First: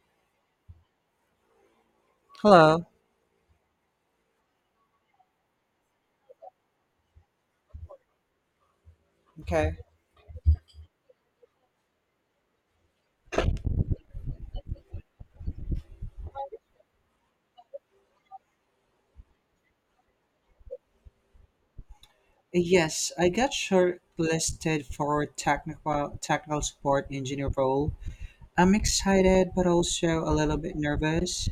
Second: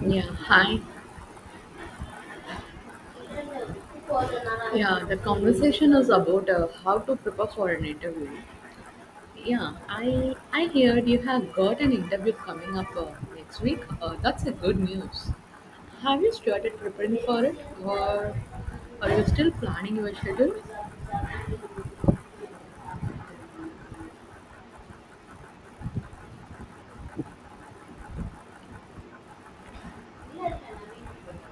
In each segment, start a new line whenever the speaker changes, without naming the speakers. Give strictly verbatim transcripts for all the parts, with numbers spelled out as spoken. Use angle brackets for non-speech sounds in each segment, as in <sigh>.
Yeah, hi.
Hello.
Yeah, the conversation is about uh, how to prepare for an interview. Yeah,
Okay.
I I heard you have got an interview coming up uh, next week. Uh, that's a good news. Have you started preparing for it, or are you still planning your schedule?
Yes, I got shortlisted for technical technical support engineer role. I'm excited but also a little bit nervous.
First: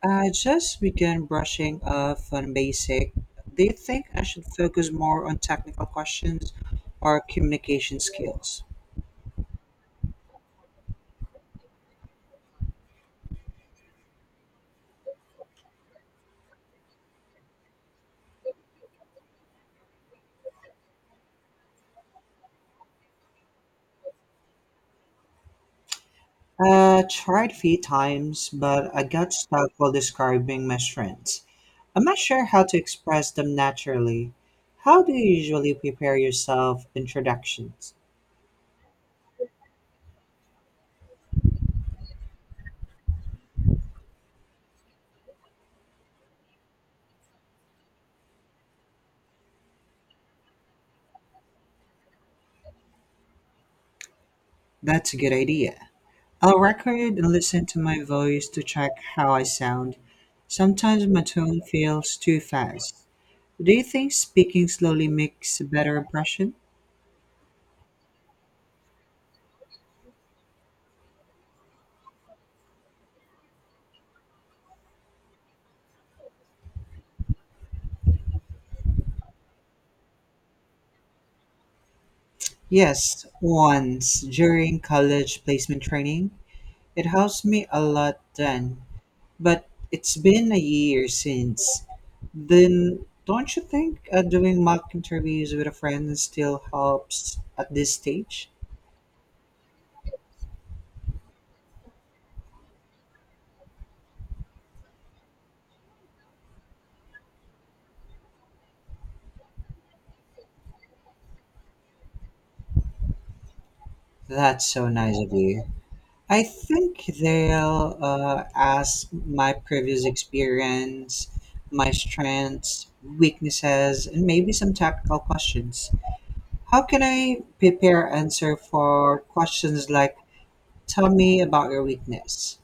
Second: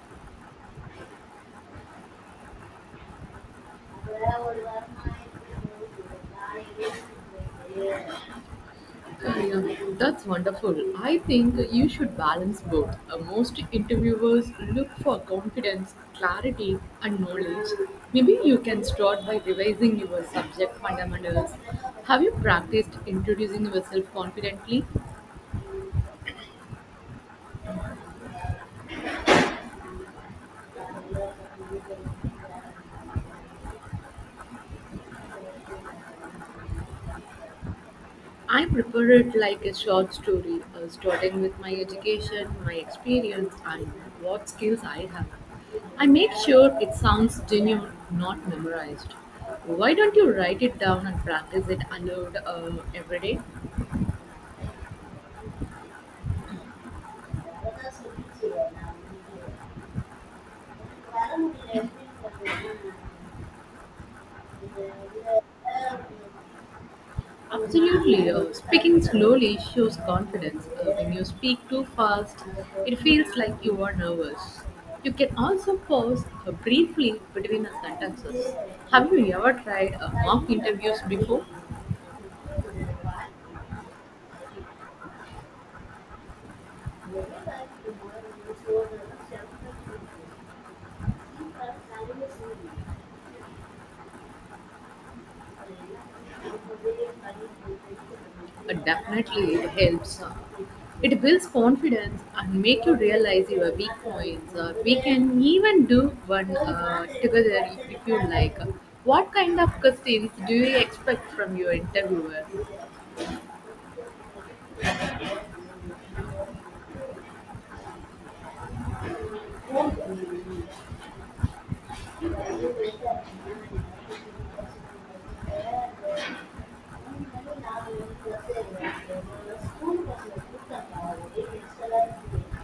I just began brushing off on basic. Do you think I should focus more on technical questions or communication skills?
Yeah, that's wonderful. I think you should balance both. Uh, most interviewers look for confidence, clarity, and knowledge. Maybe you can start by revising your subject fundamentals. Have you practiced introducing yourself confidently?
Uh, tried a few times, but I got stuck while describing my strengths. I'm not sure how to express them naturally. How do you usually prepare yourself introductions?
I prepare it like a short story, uh, starting with my education, my experience, and what skills I have. I make sure it sounds genuine, not memorized. Why don't you write it down and practice it aloud uh, every
That's a good idea. I'll record and listen to my voice to check how I sound. Sometimes my tone feels too fast. Do you think speaking slowly
day?
makes a better impression?
Absolutely. Uh, speaking slowly shows confidence. Uh, when you speak too fast, it feels like you are nervous. You can also pause uh, briefly between the sentences. Have you ever tried uh, mock interviews before?
Yes, once during college placement training. It helps me a lot then. But it's been a year since then. Don't you think uh, doing mock interviews with a friend still helps at this stage?
Uh, definitely it helps. Uh, It builds confidence and make you realize your weak points. Uh, we can even do one uh, together if, if you like. What kind of questions do you expect from your interviewer?
That's so nice of you. I think they'll uh, ask my previous experience, my strengths, weaknesses, and maybe some technical questions. How can I prepare answer for questions like, tell me about your weakness?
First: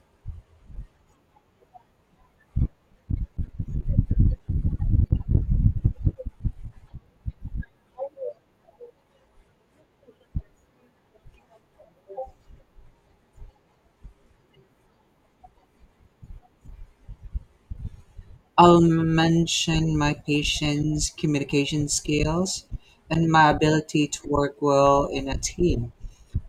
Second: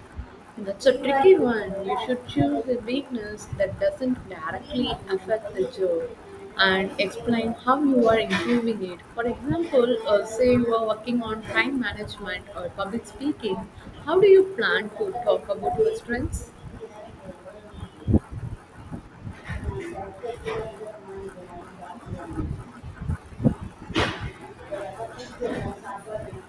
That's a tricky one. You should choose a weakness that doesn't directly affect the job and explain how you are improving it. For example, uh, say you are working on time management or public speaking, how do you plan to talk about your strengths?
I'll mention my patience, communication skills, and my ability to work well in a team.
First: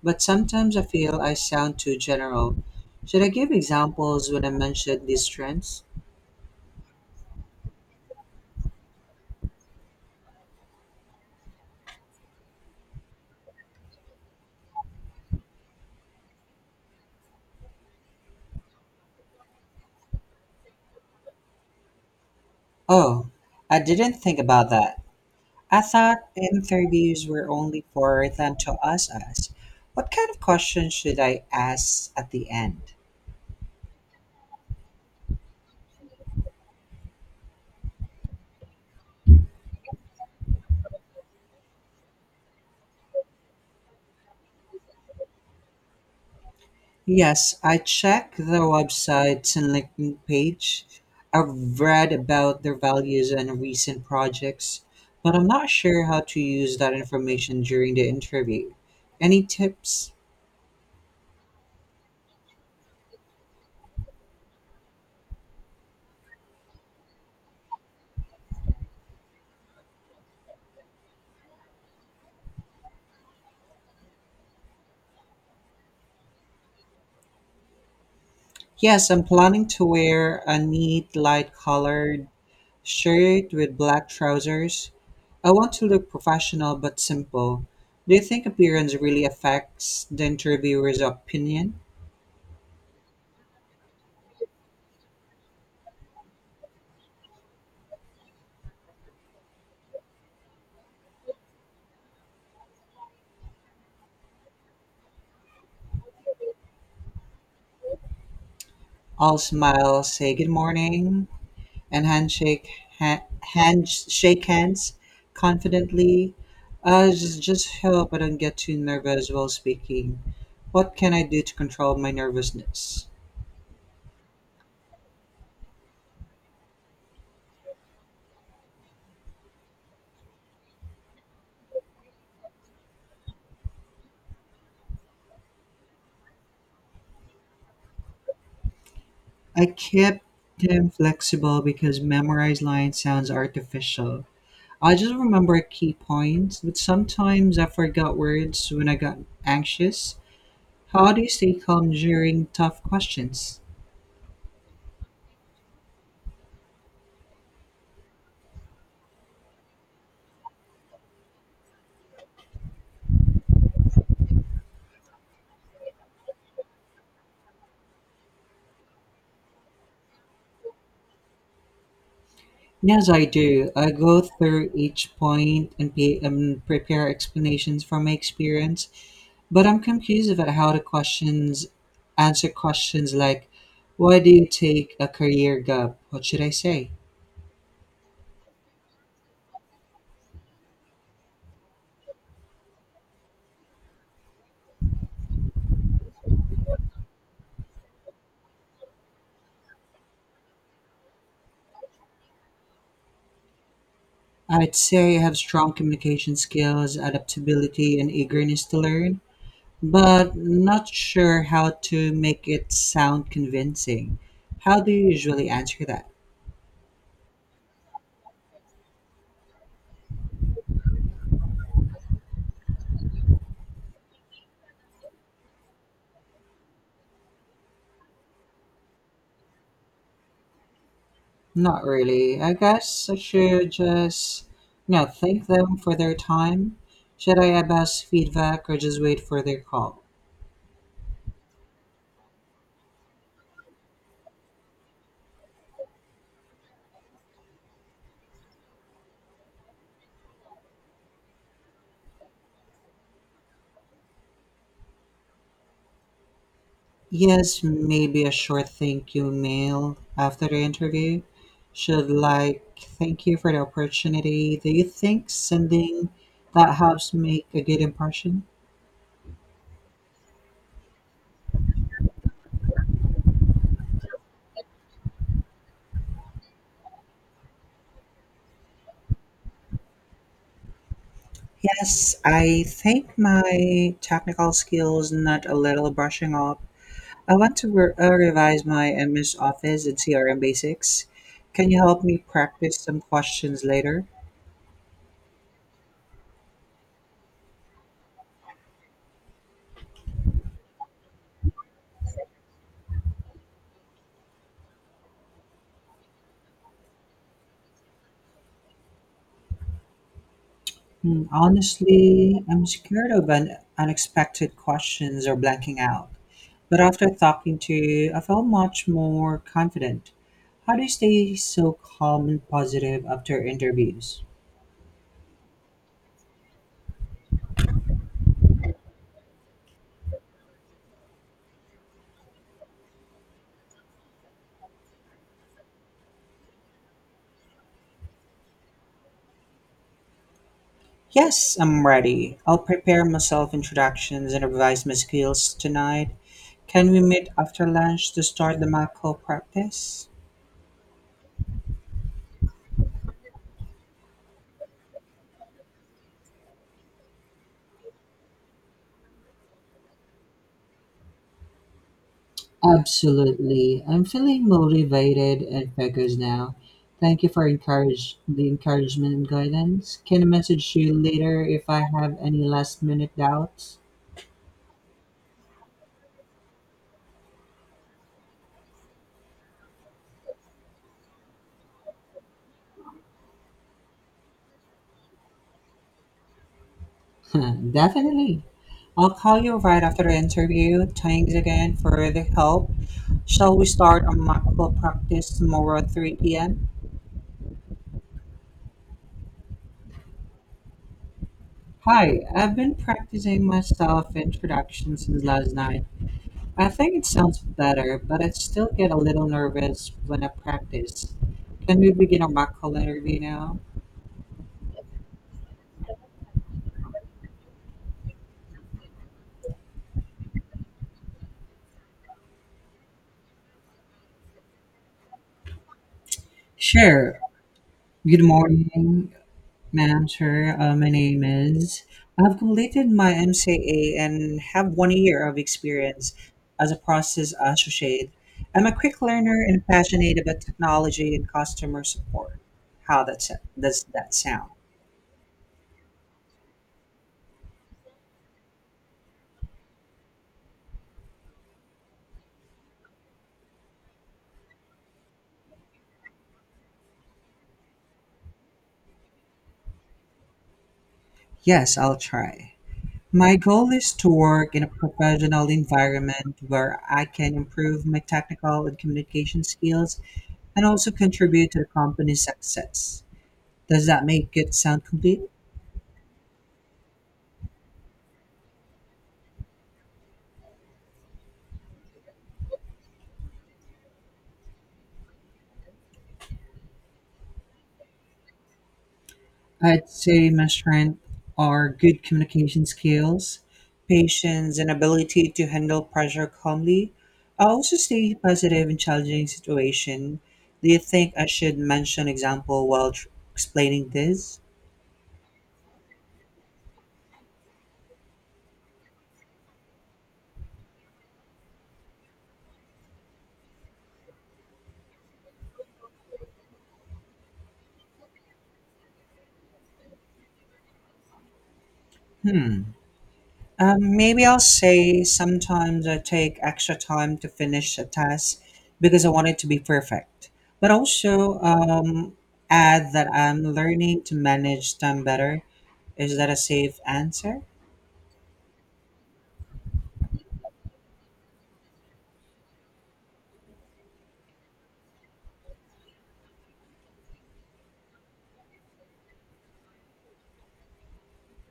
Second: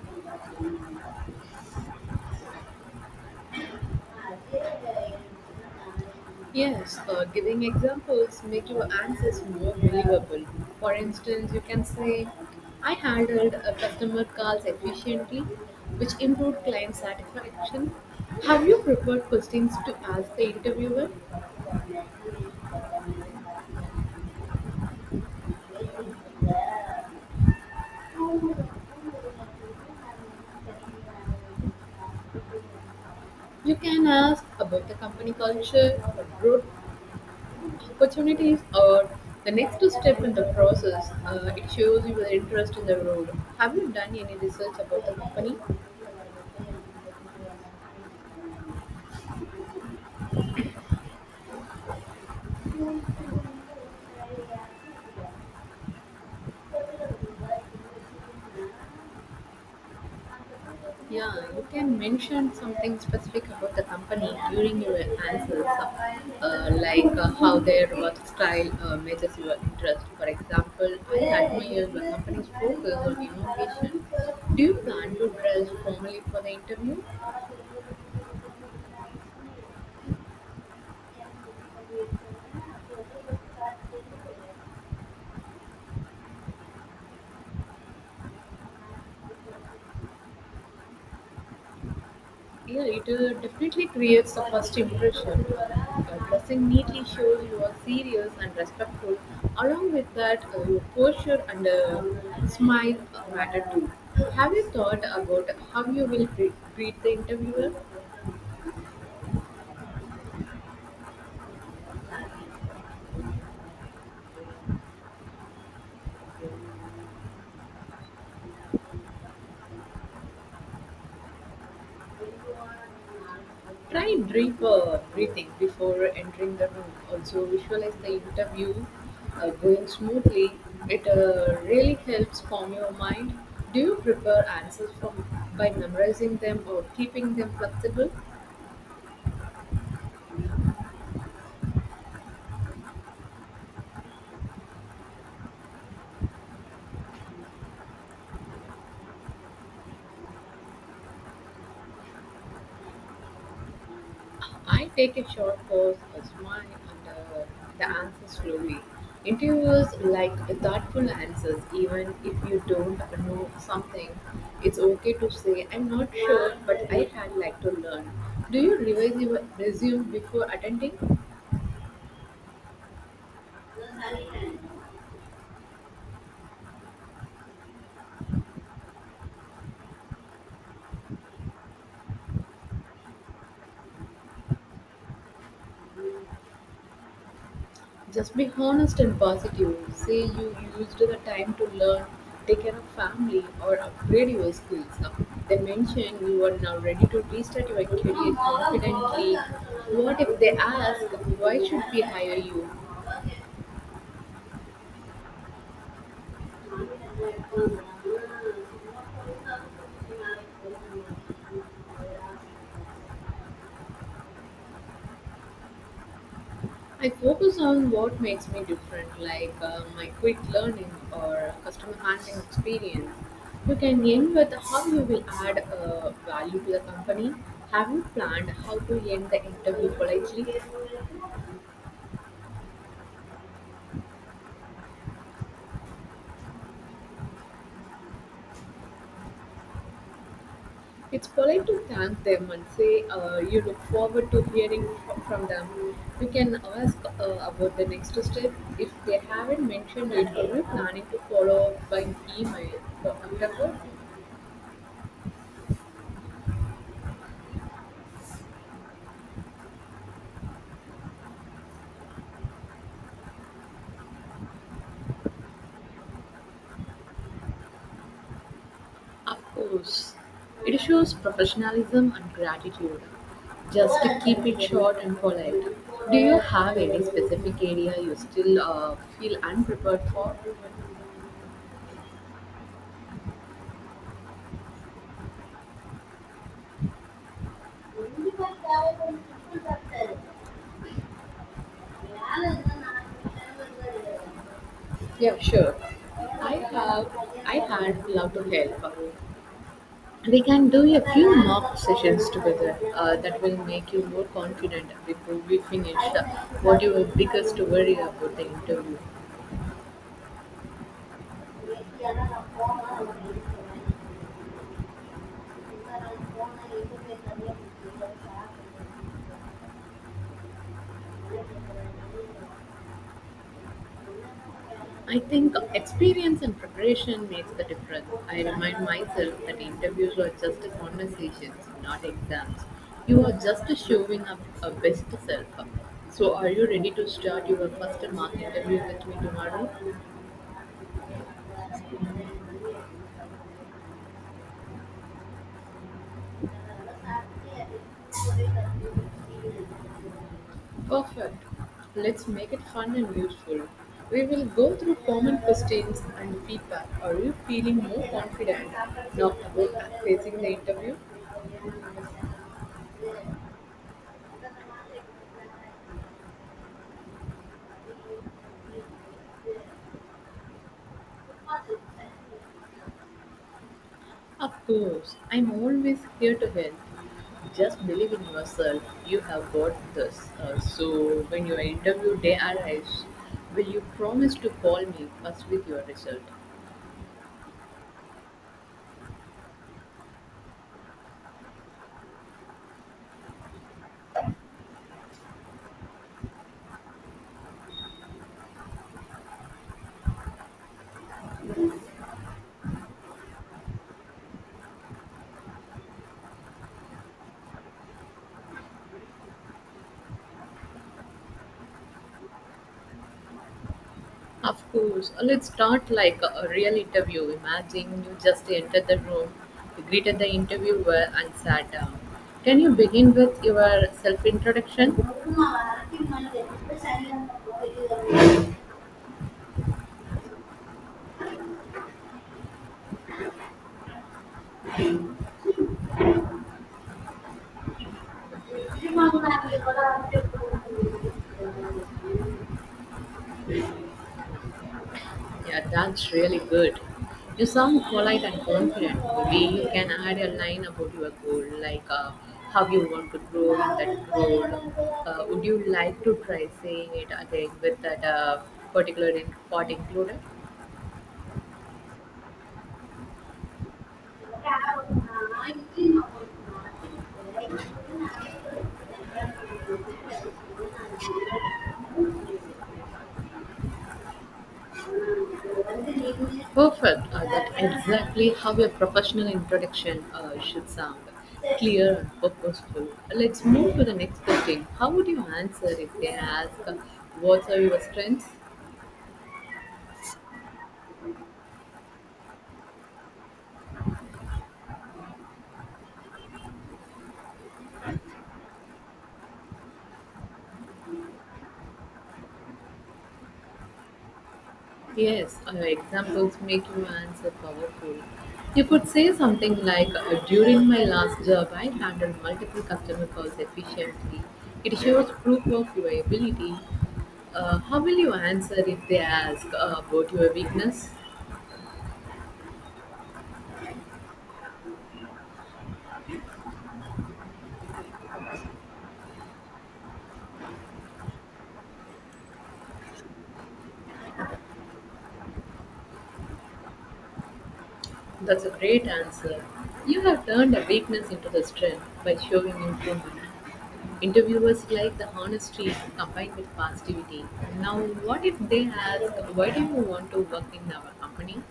But sometimes I feel I sound too general. Should I give examples when I mention these strengths?
Yes, uh, giving examples make your answers more believable. For instance, you can say, I handled a customer calls efficiently, which improved client satisfaction. Have you prepared questions to ask the interviewer?
Oh, I didn't think about that. I thought interviews were only for them to ask us. What kind of questions should I ask at the end?
You can ask about the company culture, growth opportunities are the next step in the process. Uh, it shows your interest in the road. Have you done any research about the company?
Yes, I check their websites and LinkedIn page. I've read about their values and recent projects, but I'm not sure how to use that information during the interview. Any tips?
Yeah, you can mention something specific about the company during your answers, uh, uh, like uh, how their work style uh, matches your interest. For example, I admire the company's focus on innovation. Do you plan to dress formally for the interview?
Yes, I'm planning to wear a neat light colored shirt with black trousers. I want to look professional but simple. Do you think appearance really affects the interviewer's opinion?
Yeah, it uh, definitely creates a first impression. Your dressing neatly shows you are serious and respectful. Along with that, uh, your posture and uh, smile matter too. Have you thought about how you will gre- greet the interviewer?
All smiles, say good morning, and handshake ha- hand shake hands confidently. I just, just hope I don't get too nervous while speaking. What can I do to control my nervousness?
Try deep uh, breathing before entering the room. Also, visualize the interview uh, going smoothly. It uh, really helps calm your mind. Do you prepare answers from by memorizing them or keeping them flexible?
I kept them flexible because memorized lines sounds artificial. I just remember key points, but sometimes I forgot words when I got anxious. How do you stay calm during tough questions?
I take a short pause, a smile, and uh, the answer slowly. Interviewers like uh, thoughtful answers, even if you don't know something. It's okay to say, I'm not sure, but I had like to learn. Do you revise your resume before attending?
Yes, I do. I go through each point and, pe- and prepare explanations from my experience, but I'm confused about how the questions answer questions like, why do you take a career gap? What should I say?
Just be honest and positive. Say you used the time to learn, take care of family, or upgrade your skills. They mention you are now ready to restart your career confidently. What if they ask, why should we hire you?
I'd say I have strong communication skills, adaptability, and eagerness to learn, but not sure how to make it sound convincing. How do you usually answer that?
I focus on what makes me different, like uh, my quick learning or customer handling experience. You can end with how you will add uh, value to the company. Have you planned how to end the interview politely?
Not really. I guess I should just, you know, thank them for their time. Should I ask feedback or just wait for their call?
It's polite to thank them and say uh, you look forward to hearing f- from them. You can ask uh, about the next step. If they haven't mentioned it, are you planning to follow up by email or after work?
Yes, maybe a short thank you mail after the interview. Should like thank you for the opportunity. Do you think sending that helps make a good impression?
Of course, it shows professionalism and gratitude. Just to keep it short and polite. Do you have any specific area you still uh, feel unprepared for?
Yes, I think my technical skills need a little brushing up. I want to re- uh, revise my M S Office and C R M basics. Can you help me practice some questions later?
Yeah, sure. I have. I had love to help. We can do a few mock sessions together uh, that will make you more confident before we finish. Uh, What your biggest worry about the interview?
Hmm, honestly, I'm scared of un- unexpected questions or blanking out. But after talking to you, I felt much more confident. How do you stay so calm and positive after interviews?
I think experience and preparation makes the difference. I remind myself that interviews are just conversations, not exams. You are just showing up a best self. So, are you ready to start your first mock interview with me tomorrow?
Yes, I'm ready. I'll prepare myself introductions and revise my skills tonight. Can we meet after lunch to start the mock call practice?
Perfect. Let's make it fun and useful. We will go through common questions and feedback. Are you feeling more confident now about facing the interview?
Absolutely. I'm feeling motivated and focused now. Thank you for encourage the encouragement and guidance. Can I message you later if I have any last minute doubts?
Of course, I'm always here to help. Just believe in yourself. You have got this. Uh, so, when your interview day arrives, will you promise to call me first with your result?
<laughs> Definitely. I'll call you right after the interview. Thanks again for the help. Shall we start a mockable practice tomorrow at three p m? Hi, I've been practicing my self introduction since last night. I think it sounds better, but I still get a little nervous when I practice. Can we begin our on interview now?
Of course. Uh, Let's start like a a real interview. Imagine you just entered the room, you greeted the interviewer, and sat down. Can you begin with your self introduction?
Sure. Good morning, ma'am, sir. Uh, my name is. I've completed my M C A and have one year of experience as a process associate. I'm a quick learner and passionate about technology and customer support. How that's, does that sound?
Yeah, that's really good. You sound polite and confident. Maybe you can add a line about your goal, like uh, how you want to grow in that role. Uh, would you like to try saying it again with that uh, particular in- part included?
Yes, I'll try. My goal is to work in a professional environment where I can improve my technical and communication skills and also contribute to the company's success. Does that make it sound complete?
Perfect. Uh, that's exactly how a professional introduction uh, should sound clear and purposeful. Let's move to the next question. How would you answer if they ask, uh, what are your strengths?
I'd say my strength are good communication skills, patience, and ability to handle pressure calmly. I also stay positive in challenging situation. Do you think I should mention example while tr- explaining this?
Yes, uh, examples make your answer powerful. You could say something like, uh, during my last job, I handled multiple customer calls efficiently. It shows proof of your ability. Uh, how will you answer if they ask uh, about your weakness?
Hmm. Um, maybe I'll say sometimes I take extra time to finish a task because I want it to be perfect, but also um, add that I'm learning to manage time better. Is that a safe answer?
That's a great answer. You have turned a weakness into a strength by showing improvement. Interviewers like the honesty combined with positivity. Now, what if they ask, why do you want to work in our company?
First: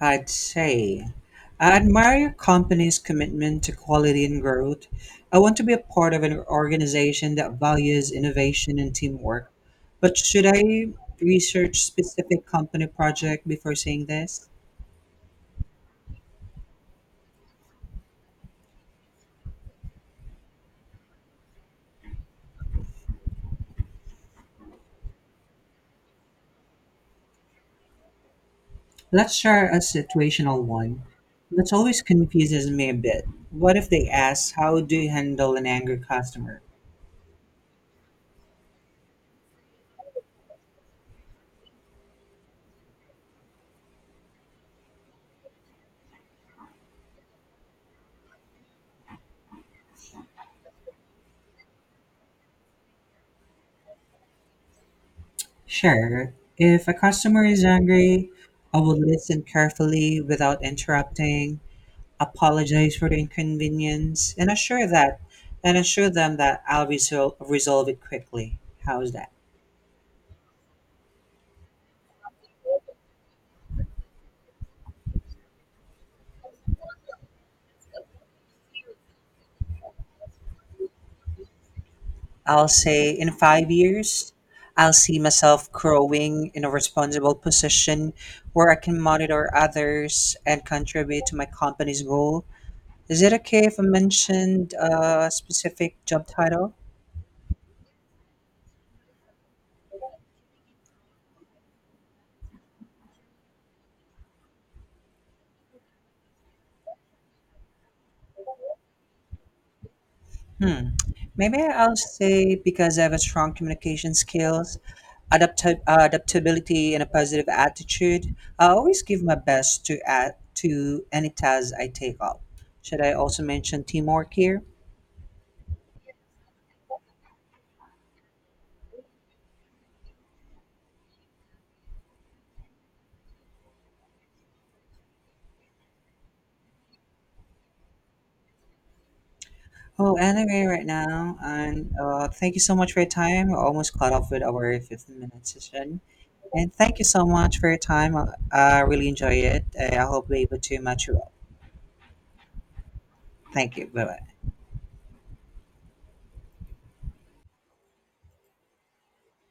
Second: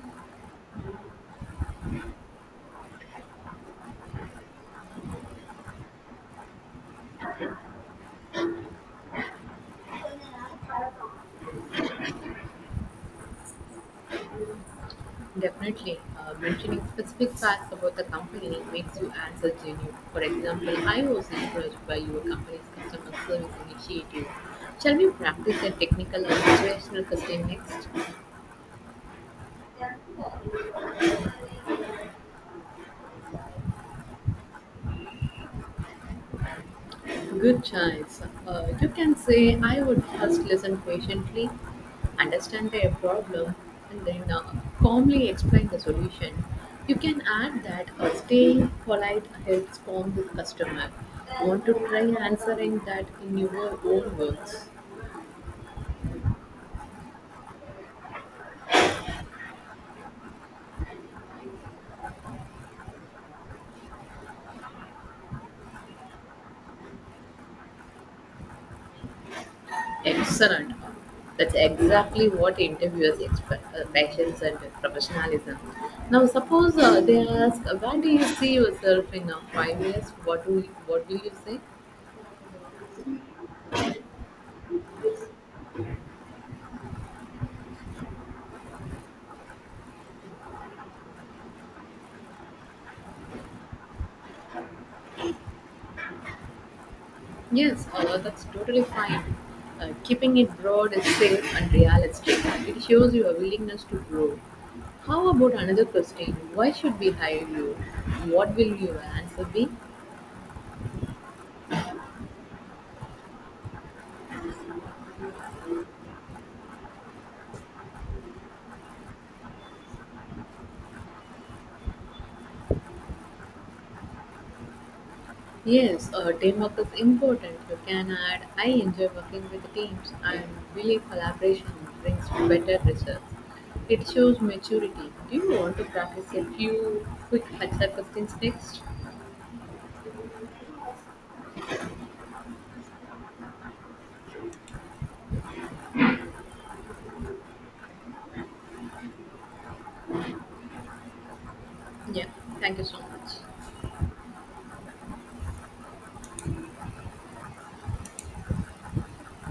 I'd say. I admire your company's commitment to quality and growth. I want to be a part of an organization that values innovation and teamwork. But should I research specific company project before saying this?
Definitely, uh, mentioning specific facts about the company makes you answer genuine. For example, I was encouraged by your company's customer service initiative. Shall we practice a technical and situational question next?
Let's share a situational one that always confuses me a bit. What if they ask, how do you handle an angry customer?
Good choice. Uh, you can say, I would first listen patiently, understand their problem, and then uh, calmly explain the solution. You can add that uh, staying polite helps calm the customer. Want to try answering that in your own words?
Sure, if a customer is angry, I will listen carefully without interrupting, apologize for the inconvenience, and assure that and assure them that I'll resol- resolve it quickly. How's that?
Excellent. That's exactly what interviewers expect uh, patience and professionalism. Now, suppose uh, they ask, where do you see yourself in uh, five years? What do, you, what do you say?
I'll say in five years, I'll see myself growing in a responsible position where I can monitor others and contribute to my company's goal. Is it okay if I mentioned a specific job title?
Yes, uh, that's totally fine. Uh, keeping it broad is safe and realistic. It shows your willingness to grow. How about another question? Why should we hire you? What will your answer be?
Hmm. Maybe I'll say because I have a strong communication skills, adapti- adaptability, and a positive attitude. I always give my best to add to any task I take up. Should I also mention teamwork here?
Yes, uh, teamwork is important. You can add, I enjoy working with teams and believe collaboration brings better results. It shows maturity. Do you want to practice a few quick H R questions next?
Oh, anyway, right now, and uh, thank you so much for your time. We're almost caught up with our fifteen minute session. And thank you so much for your time. I, I really enjoy it. I, I hope we're able to match you up.
Yeah, thank you so much.
Thank you. Bye bye.